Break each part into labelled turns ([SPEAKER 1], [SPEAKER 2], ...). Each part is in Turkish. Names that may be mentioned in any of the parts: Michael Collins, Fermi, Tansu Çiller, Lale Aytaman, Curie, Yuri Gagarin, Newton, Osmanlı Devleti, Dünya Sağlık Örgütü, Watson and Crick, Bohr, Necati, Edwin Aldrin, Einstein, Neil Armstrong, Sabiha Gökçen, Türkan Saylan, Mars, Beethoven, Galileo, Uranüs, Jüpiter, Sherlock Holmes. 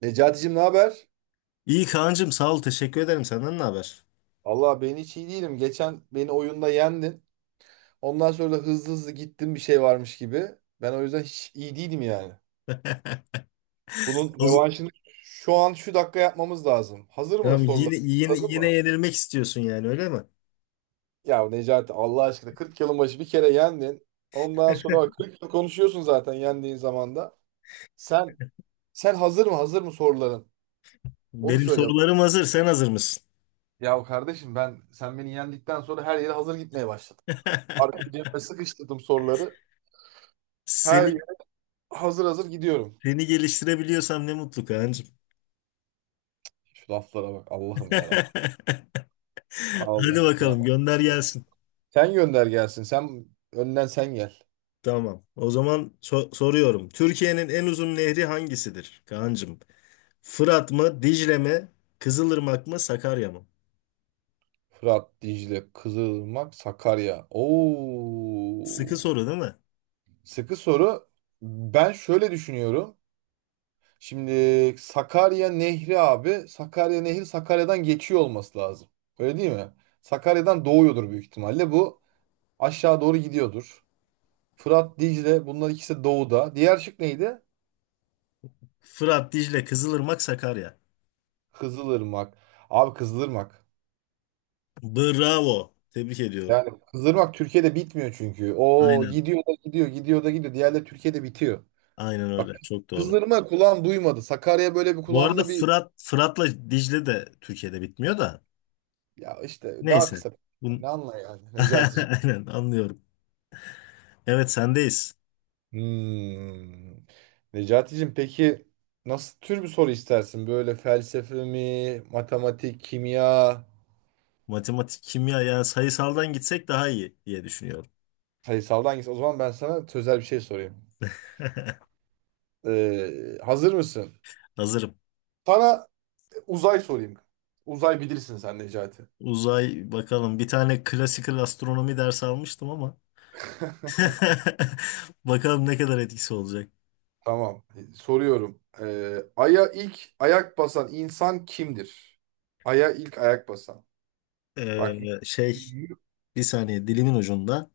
[SPEAKER 1] Necati'cim ne haber?
[SPEAKER 2] İyi Kaan'cığım sağ ol teşekkür ederim. Senden ne haber?
[SPEAKER 1] Allah ben hiç iyi değilim. Geçen beni oyunda yendin. Ondan sonra da hızlı hızlı gittin bir şey varmış gibi. Ben o yüzden hiç iyi değilim yani. Bunun
[SPEAKER 2] O z-
[SPEAKER 1] revanşını şu an şu dakika yapmamız lazım. Hazır mı
[SPEAKER 2] Tamam,
[SPEAKER 1] sorular?
[SPEAKER 2] yine, yine,
[SPEAKER 1] Anladın
[SPEAKER 2] yine
[SPEAKER 1] mı?
[SPEAKER 2] yenilmek istiyorsun yani öyle mi?
[SPEAKER 1] Ya Necati Allah aşkına 40 yılın başı bir kere yendin. Ondan sonra bak 40 yıl konuşuyorsun zaten yendiğin zamanda. Sen sen hazır mı? Hazır mı soruların? Onu
[SPEAKER 2] Benim
[SPEAKER 1] söyle.
[SPEAKER 2] sorularım hazır, sen hazır mısın?
[SPEAKER 1] Ya kardeşim ben sen beni yendikten sonra her yere hazır gitmeye başladım. Arka cebime sıkıştırdım soruları. Her
[SPEAKER 2] Seni
[SPEAKER 1] Hazır hazır gidiyorum.
[SPEAKER 2] seni geliştirebiliyorsam ne mutlu Kaan'cığım.
[SPEAKER 1] Şu laflara bak. Allah'ım ya Rabbim.
[SPEAKER 2] Hadi
[SPEAKER 1] Allah'ım ya.
[SPEAKER 2] bakalım gönder gelsin.
[SPEAKER 1] Sen gönder gelsin. Sen önden sen gel.
[SPEAKER 2] Tamam. O zaman soruyorum. Türkiye'nin en uzun nehri hangisidir Kaan'cığım? Fırat mı, Dicle mi, Kızılırmak mı, Sakarya mı?
[SPEAKER 1] Fırat, Dicle, Kızılırmak, Sakarya.
[SPEAKER 2] Sıkı
[SPEAKER 1] Oo.
[SPEAKER 2] soru değil mi?
[SPEAKER 1] Sıkı soru. Ben şöyle düşünüyorum. Şimdi Sakarya Nehri abi. Sakarya Nehri Sakarya'dan geçiyor olması lazım. Öyle değil mi? Sakarya'dan doğuyordur büyük ihtimalle. Bu aşağı doğru gidiyordur. Fırat, Dicle bunlar ikisi doğuda. Diğer şık neydi?
[SPEAKER 2] Fırat, Dicle, Kızılırmak, Sakarya.
[SPEAKER 1] Kızılırmak. Abi Kızılırmak.
[SPEAKER 2] Bravo. Tebrik ediyorum.
[SPEAKER 1] Yani kızdırmak Türkiye'de bitmiyor çünkü. O
[SPEAKER 2] Aynen.
[SPEAKER 1] gidiyor da gidiyor, gidiyor da gidiyor. Diğerleri Türkiye'de bitiyor.
[SPEAKER 2] Aynen
[SPEAKER 1] Bak
[SPEAKER 2] öyle. Çok doğru.
[SPEAKER 1] kızdırma kulağım duymadı. Sakarya böyle bir
[SPEAKER 2] Bu arada
[SPEAKER 1] kulağımda bir
[SPEAKER 2] Fırat'la Dicle de Türkiye'de bitmiyor da.
[SPEAKER 1] ya işte daha
[SPEAKER 2] Neyse.
[SPEAKER 1] kısa.
[SPEAKER 2] Bun...
[SPEAKER 1] Ne anla yani Necati'cim.
[SPEAKER 2] Aynen anlıyorum. Evet sendeyiz.
[SPEAKER 1] Hmm. Necati'cim peki nasıl tür bir soru istersin? Böyle felsefe mi, matematik, kimya,
[SPEAKER 2] Matematik, kimya, yani sayısaldan gitsek daha iyi diye düşünüyorum.
[SPEAKER 1] sayısaldan hangisi? O zaman ben sana sözel bir şey sorayım. Hazır mısın?
[SPEAKER 2] Hazırım.
[SPEAKER 1] Sana uzay sorayım. Uzay bilirsin sen Necati.
[SPEAKER 2] Uzay bakalım. Bir tane klasikal astronomi dersi almıştım ama. Bakalım ne kadar etkisi olacak.
[SPEAKER 1] Tamam. Soruyorum. Ay'a ilk ayak basan insan kimdir? Ay'a ilk ayak basan.
[SPEAKER 2] Ee,
[SPEAKER 1] Bak
[SPEAKER 2] şey, bir saniye dilimin ucunda.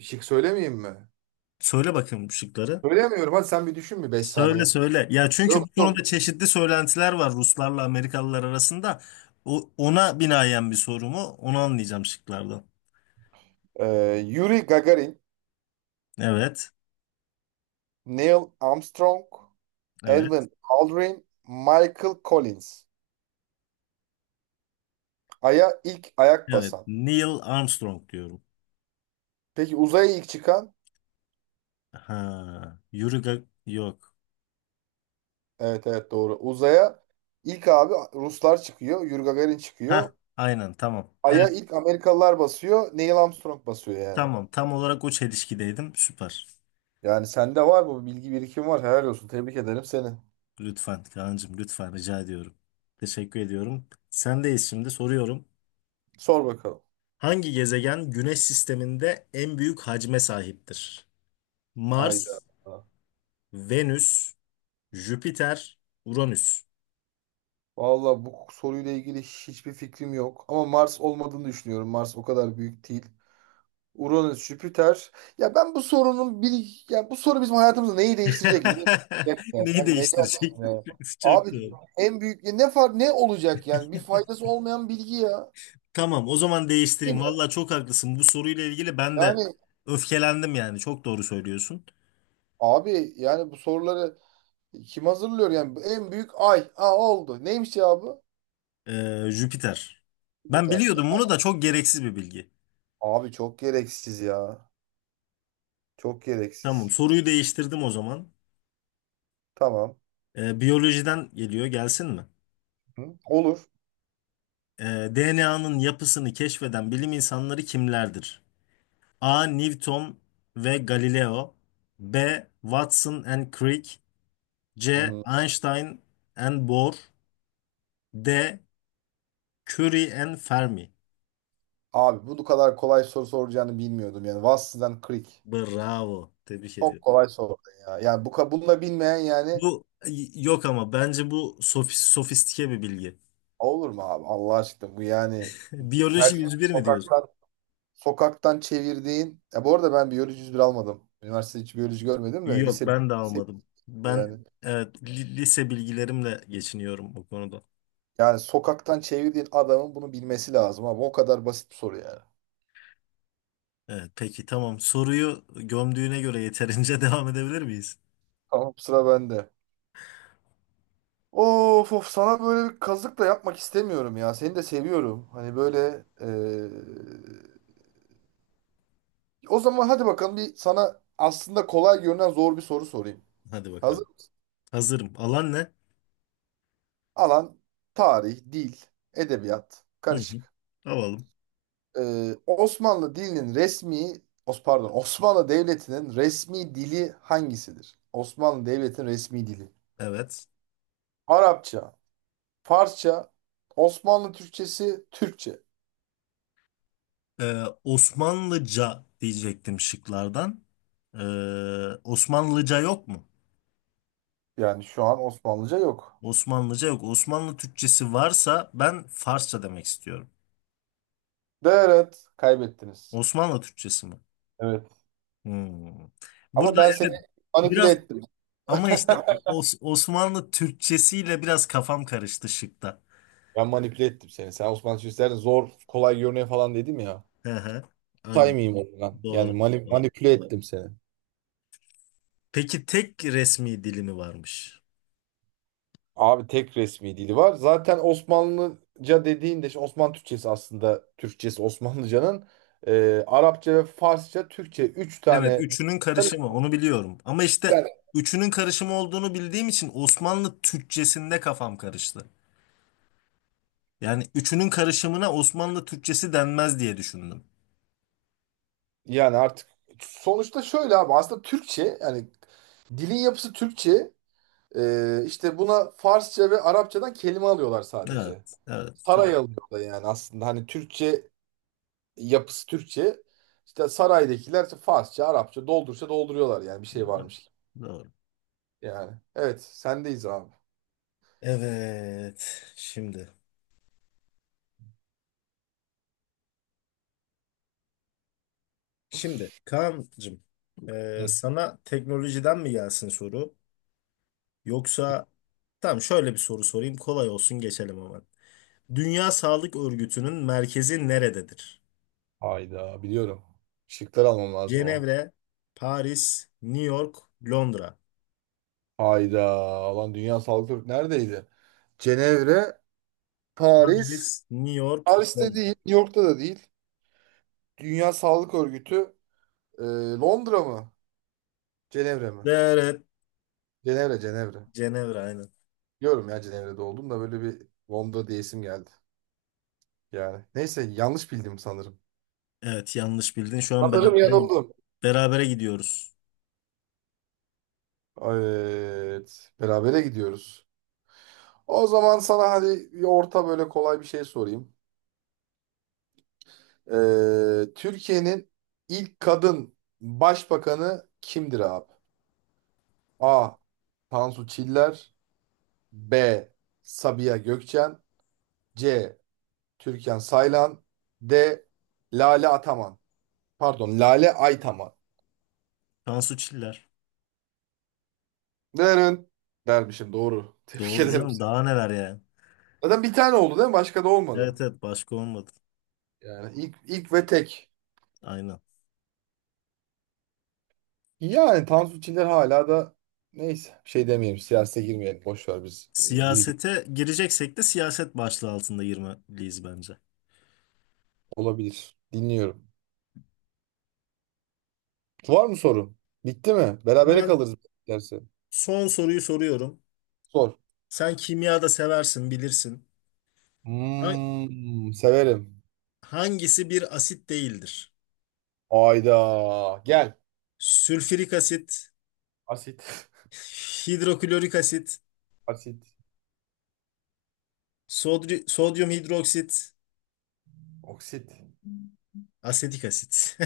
[SPEAKER 1] şık söylemeyeyim mi?
[SPEAKER 2] Söyle bakayım şıkları.
[SPEAKER 1] Söylemiyorum. Hadi sen bir düşün bir 5
[SPEAKER 2] Söyle
[SPEAKER 1] saniye.
[SPEAKER 2] söyle. Ya çünkü bu
[SPEAKER 1] Yok
[SPEAKER 2] konuda
[SPEAKER 1] yok.
[SPEAKER 2] çeşitli söylentiler var Ruslarla Amerikalılar arasında. O, ona binaen bir soru mu? Onu anlayacağım şıklardan.
[SPEAKER 1] Yuri Gagarin,
[SPEAKER 2] Evet.
[SPEAKER 1] Neil Armstrong,
[SPEAKER 2] Evet.
[SPEAKER 1] Edwin Aldrin, Michael Collins. Ay'a ilk ayak
[SPEAKER 2] Evet.
[SPEAKER 1] basan.
[SPEAKER 2] Neil Armstrong diyorum.
[SPEAKER 1] Peki uzaya ilk çıkan?
[SPEAKER 2] Ha, yok.
[SPEAKER 1] Evet evet doğru. Uzaya ilk abi Ruslar çıkıyor. Yuri Gagarin
[SPEAKER 2] Ha,
[SPEAKER 1] çıkıyor.
[SPEAKER 2] aynen tamam.
[SPEAKER 1] Ay'a
[SPEAKER 2] Evet,
[SPEAKER 1] ilk Amerikalılar basıyor. Neil Armstrong basıyor yani.
[SPEAKER 2] tamam. Tam olarak o çelişkideydim. Süper.
[SPEAKER 1] Yani sende var mı? Bilgi birikim var. Helal olsun. Tebrik ederim seni.
[SPEAKER 2] Lütfen Kaan'cığım, lütfen rica ediyorum. Teşekkür ediyorum. Sendeyiz, şimdi soruyorum.
[SPEAKER 1] Sor bakalım.
[SPEAKER 2] Hangi gezegen Güneş sisteminde en büyük hacme sahiptir?
[SPEAKER 1] Hayda.
[SPEAKER 2] Mars, Venüs, Jüpiter, Uranüs.
[SPEAKER 1] Vallahi bu soruyla ilgili hiçbir fikrim yok. Ama Mars olmadığını düşünüyorum. Mars o kadar büyük değil. Uranüs, Jüpiter. Ya ben bu sorunun bir... Ya bu soru bizim hayatımızda neyi değiştirecek ki? Neyi değiştirecek? Yani,
[SPEAKER 2] Neyi
[SPEAKER 1] hani, Necati
[SPEAKER 2] değiştirecek?
[SPEAKER 1] ya. Abi
[SPEAKER 2] Çok doğru.
[SPEAKER 1] en büyük ya ne far ne olacak yani? Bir faydası olmayan bilgi ya.
[SPEAKER 2] Tamam, o zaman
[SPEAKER 1] Değil
[SPEAKER 2] değiştireyim.
[SPEAKER 1] mi?
[SPEAKER 2] Valla çok haklısın. Bu soruyla ilgili ben de
[SPEAKER 1] Yani
[SPEAKER 2] öfkelendim yani. Çok doğru söylüyorsun.
[SPEAKER 1] abi yani bu soruları kim hazırlıyor yani? En büyük ay. Ha oldu. Neymiş ya bu?
[SPEAKER 2] Jüpiter. Ben
[SPEAKER 1] Biter.
[SPEAKER 2] biliyordum bunu da, çok gereksiz bir bilgi.
[SPEAKER 1] Abi çok gereksiz ya. Çok
[SPEAKER 2] Tamam,
[SPEAKER 1] gereksiz.
[SPEAKER 2] soruyu değiştirdim o zaman.
[SPEAKER 1] Tamam.
[SPEAKER 2] Biyolojiden geliyor, gelsin mi?
[SPEAKER 1] Hı, olur.
[SPEAKER 2] DNA'nın yapısını keşfeden bilim insanları kimlerdir? A. Newton ve Galileo. B. Watson and Crick. C.
[SPEAKER 1] Hı.
[SPEAKER 2] Einstein and Bohr. D. Curie and Fermi.
[SPEAKER 1] Abi bu kadar kolay soru soracağını bilmiyordum yani. Vass'dan Creek.
[SPEAKER 2] Bravo. Tebrik
[SPEAKER 1] Çok
[SPEAKER 2] ediyorum.
[SPEAKER 1] kolay sordun ya. Yani bunu da bilmeyen yani
[SPEAKER 2] Bu yok, ama bence bu sofistike bir bilgi.
[SPEAKER 1] olur mu abi? Allah aşkına bu yani her
[SPEAKER 2] Biyoloji
[SPEAKER 1] şey
[SPEAKER 2] 101 mi diyorsun?
[SPEAKER 1] sokaktan sokaktan çevirdiğin. Ya bu arada ben biyoloji 101 almadım. Üniversitede hiç biyoloji görmedim de
[SPEAKER 2] Yok,
[SPEAKER 1] lise,
[SPEAKER 2] ben de
[SPEAKER 1] lise
[SPEAKER 2] almadım. Ben
[SPEAKER 1] yani.
[SPEAKER 2] evet, lise bilgilerimle geçiniyorum bu konuda.
[SPEAKER 1] Yani sokaktan çevirdiğin adamın bunu bilmesi lazım abi. O kadar basit bir soru yani.
[SPEAKER 2] Evet peki tamam. Soruyu gömdüğüne göre yeterince devam edebilir miyiz?
[SPEAKER 1] Tamam sıra bende. Of of sana böyle bir kazık da yapmak istemiyorum ya. Seni de seviyorum. Hani böyle o zaman hadi bakalım bir sana aslında kolay görünen zor bir soru sorayım.
[SPEAKER 2] Hadi bakalım.
[SPEAKER 1] Hazır mı?
[SPEAKER 2] Hazırım. Alan ne?
[SPEAKER 1] Alan tarih, dil, edebiyat
[SPEAKER 2] Hı hı.
[SPEAKER 1] karışık.
[SPEAKER 2] Alalım.
[SPEAKER 1] Osmanlı dilinin resmi pardon, Osmanlı Devleti'nin resmi dili hangisidir? Osmanlı Devleti'nin resmi dili.
[SPEAKER 2] Evet.
[SPEAKER 1] Arapça, Farsça, Osmanlı Türkçesi, Türkçe.
[SPEAKER 2] Osmanlıca diyecektim şıklardan. Ee, Osmanlıca yok mu?
[SPEAKER 1] Yani şu an Osmanlıca yok.
[SPEAKER 2] Osmanlıca yok. Osmanlı Türkçesi varsa ben Farsça demek istiyorum.
[SPEAKER 1] Evet, kaybettiniz.
[SPEAKER 2] Osmanlı Türkçesi mi?
[SPEAKER 1] Evet.
[SPEAKER 2] Hmm.
[SPEAKER 1] Ama
[SPEAKER 2] Burada
[SPEAKER 1] ben seni
[SPEAKER 2] evet
[SPEAKER 1] manipüle
[SPEAKER 2] biraz,
[SPEAKER 1] ettim.
[SPEAKER 2] ama işte Osmanlı Türkçesiyle biraz kafam karıştı şıkta.
[SPEAKER 1] Ben manipüle ettim seni. Sen Osmanlı Türkçesi'nden zor, kolay görünüyor falan dedim ya.
[SPEAKER 2] Hı hı. Aynen.
[SPEAKER 1] Saymayayım oradan. Yani
[SPEAKER 2] Doğru. Doğru.
[SPEAKER 1] manipüle ettim seni.
[SPEAKER 2] Peki tek resmi dili mi varmış?
[SPEAKER 1] Abi tek resmi dili var. Zaten Osmanlıca dediğinde işte Osmanlı Türkçesi aslında Türkçesi Osmanlıcanın Arapça ve Farsça, Türkçe üç
[SPEAKER 2] Evet,
[SPEAKER 1] tane
[SPEAKER 2] üçünün karışımı onu biliyorum. Ama işte
[SPEAKER 1] yani
[SPEAKER 2] üçünün karışımı olduğunu bildiğim için Osmanlı Türkçesinde kafam karıştı. Yani üçünün karışımına Osmanlı Türkçesi denmez diye düşündüm.
[SPEAKER 1] Yani. Artık sonuçta şöyle abi aslında Türkçe yani dilin yapısı Türkçe. İşte buna Farsça ve Arapçadan kelime alıyorlar sadece.
[SPEAKER 2] Evet, evet, doğru.
[SPEAKER 1] Saray alıyorlar yani aslında hani Türkçe yapısı Türkçe işte saraydakiler işte Farsça Arapça doldursa dolduruyorlar yani bir şey varmış gibi.
[SPEAKER 2] Doğru.
[SPEAKER 1] Yani evet sendeyiz abi.
[SPEAKER 2] Evet, şimdi. Şimdi Kaan'cığım,
[SPEAKER 1] Hı.
[SPEAKER 2] sana teknolojiden mi gelsin soru? Yoksa tamam, şöyle bir soru sorayım, kolay olsun geçelim hemen. Dünya Sağlık Örgütü'nün merkezi nerededir?
[SPEAKER 1] Hayda biliyorum. Şıklar almam lazım o.
[SPEAKER 2] Cenevre, Paris, New York, Londra.
[SPEAKER 1] Hayda lan Dünya Sağlık Örgütü neredeydi? Cenevre, Paris,
[SPEAKER 2] Paris, New York,
[SPEAKER 1] Paris'te değil,
[SPEAKER 2] Londra.
[SPEAKER 1] New York'ta da değil. Dünya Sağlık Örgütü e, Londra mı? Cenevre mi?
[SPEAKER 2] Evet, evet.
[SPEAKER 1] Cenevre, Cenevre.
[SPEAKER 2] Cenevre aynen.
[SPEAKER 1] Diyorum ya Cenevre'de oldum da böyle bir Londra diye isim geldi. Yani neyse yanlış bildim sanırım.
[SPEAKER 2] Evet yanlış bildin. Şu an
[SPEAKER 1] Sanırım
[SPEAKER 2] beraber
[SPEAKER 1] yanıldım.
[SPEAKER 2] berabere gidiyoruz.
[SPEAKER 1] Evet. Berabere gidiyoruz. O zaman sana hadi bir orta böyle kolay bir şey sorayım. Türkiye'nin ilk kadın başbakanı kimdir abi? A. Tansu Çiller. B. Sabiha Gökçen. C. Türkan Saylan. D. Lale Ataman. Pardon, Lale Aytaman.
[SPEAKER 2] Tansu Çiller.
[SPEAKER 1] Derin. Dermişim doğru. Tebrik
[SPEAKER 2] Doğru
[SPEAKER 1] ederim.
[SPEAKER 2] canım. Daha neler yani.
[SPEAKER 1] Zaten bir tane oldu değil mi? Başka da olmadı.
[SPEAKER 2] Evet evet, başka olmadı.
[SPEAKER 1] Yani ilk, ilk ve tek.
[SPEAKER 2] Aynen.
[SPEAKER 1] Yani Tansu Çiller hala da neyse bir şey demeyelim. Siyasete girmeyelim. Boş ver biz. Bir
[SPEAKER 2] Siyasete gireceksek de siyaset başlığı altında girmeliyiz bence.
[SPEAKER 1] olabilir. Dinliyorum. Var mı sorun? Bitti mi? Berabere
[SPEAKER 2] Hemen
[SPEAKER 1] kalırız derse.
[SPEAKER 2] son soruyu soruyorum.
[SPEAKER 1] Sor.
[SPEAKER 2] Sen kimya da seversin, bilirsin. Ha-
[SPEAKER 1] Hmm, severim.
[SPEAKER 2] Hangisi bir asit değildir?
[SPEAKER 1] Ayda. Gel.
[SPEAKER 2] Sülfürik asit,
[SPEAKER 1] Asit.
[SPEAKER 2] hidroklorik asit,
[SPEAKER 1] Asit.
[SPEAKER 2] sodyum hidroksit,
[SPEAKER 1] Oksit.
[SPEAKER 2] asetik asit.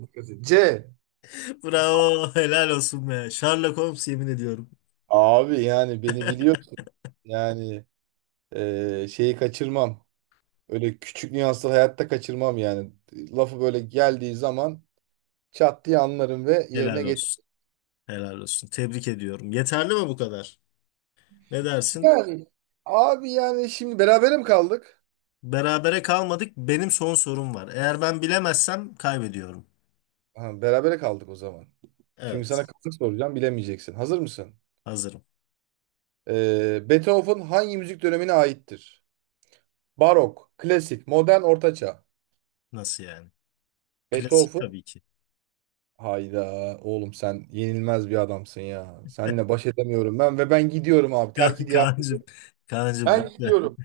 [SPEAKER 1] Dikkat edin. C.
[SPEAKER 2] Bravo, helal olsun be. Sherlock Holmes, yemin ediyorum.
[SPEAKER 1] Abi yani beni biliyorsun yani şeyi kaçırmam. Öyle küçük nüansları hayatta kaçırmam yani. Lafı böyle geldiği zaman çat diye anlarım ve yerine
[SPEAKER 2] Helal
[SPEAKER 1] getir.
[SPEAKER 2] olsun. Helal olsun. Tebrik ediyorum. Yeterli mi bu kadar? Ne dersin?
[SPEAKER 1] Yani abi yani şimdi berabere mi kaldık?
[SPEAKER 2] Berabere kalmadık. Benim son sorum var. Eğer ben bilemezsem kaybediyorum.
[SPEAKER 1] Ha, berabere kaldık o zaman. Çünkü sana
[SPEAKER 2] Evet.
[SPEAKER 1] kısa soracağım bilemeyeceksin. Hazır mısın?
[SPEAKER 2] Hazırım.
[SPEAKER 1] Beethoven hangi müzik dönemine aittir? Barok, klasik, modern, ortaçağ.
[SPEAKER 2] Nasıl yani? Klasik
[SPEAKER 1] Beethoven.
[SPEAKER 2] tabii ki.
[SPEAKER 1] Hayda oğlum sen yenilmez bir adamsın ya. Seninle baş edemiyorum ben ve ben gidiyorum abi. Terk ediyorum.
[SPEAKER 2] Kaan'cığım, Kaan'cığım
[SPEAKER 1] Ben
[SPEAKER 2] lütfen.
[SPEAKER 1] gidiyorum.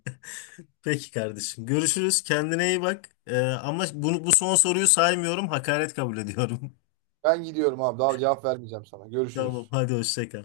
[SPEAKER 2] Peki kardeşim. Görüşürüz. Kendine iyi bak. Ama bunu, bu son soruyu saymıyorum. Hakaret kabul ediyorum.
[SPEAKER 1] Ben gidiyorum abi. Daha cevap vermeyeceğim sana.
[SPEAKER 2] Tamam,
[SPEAKER 1] Görüşürüz.
[SPEAKER 2] hadi hoşça kal.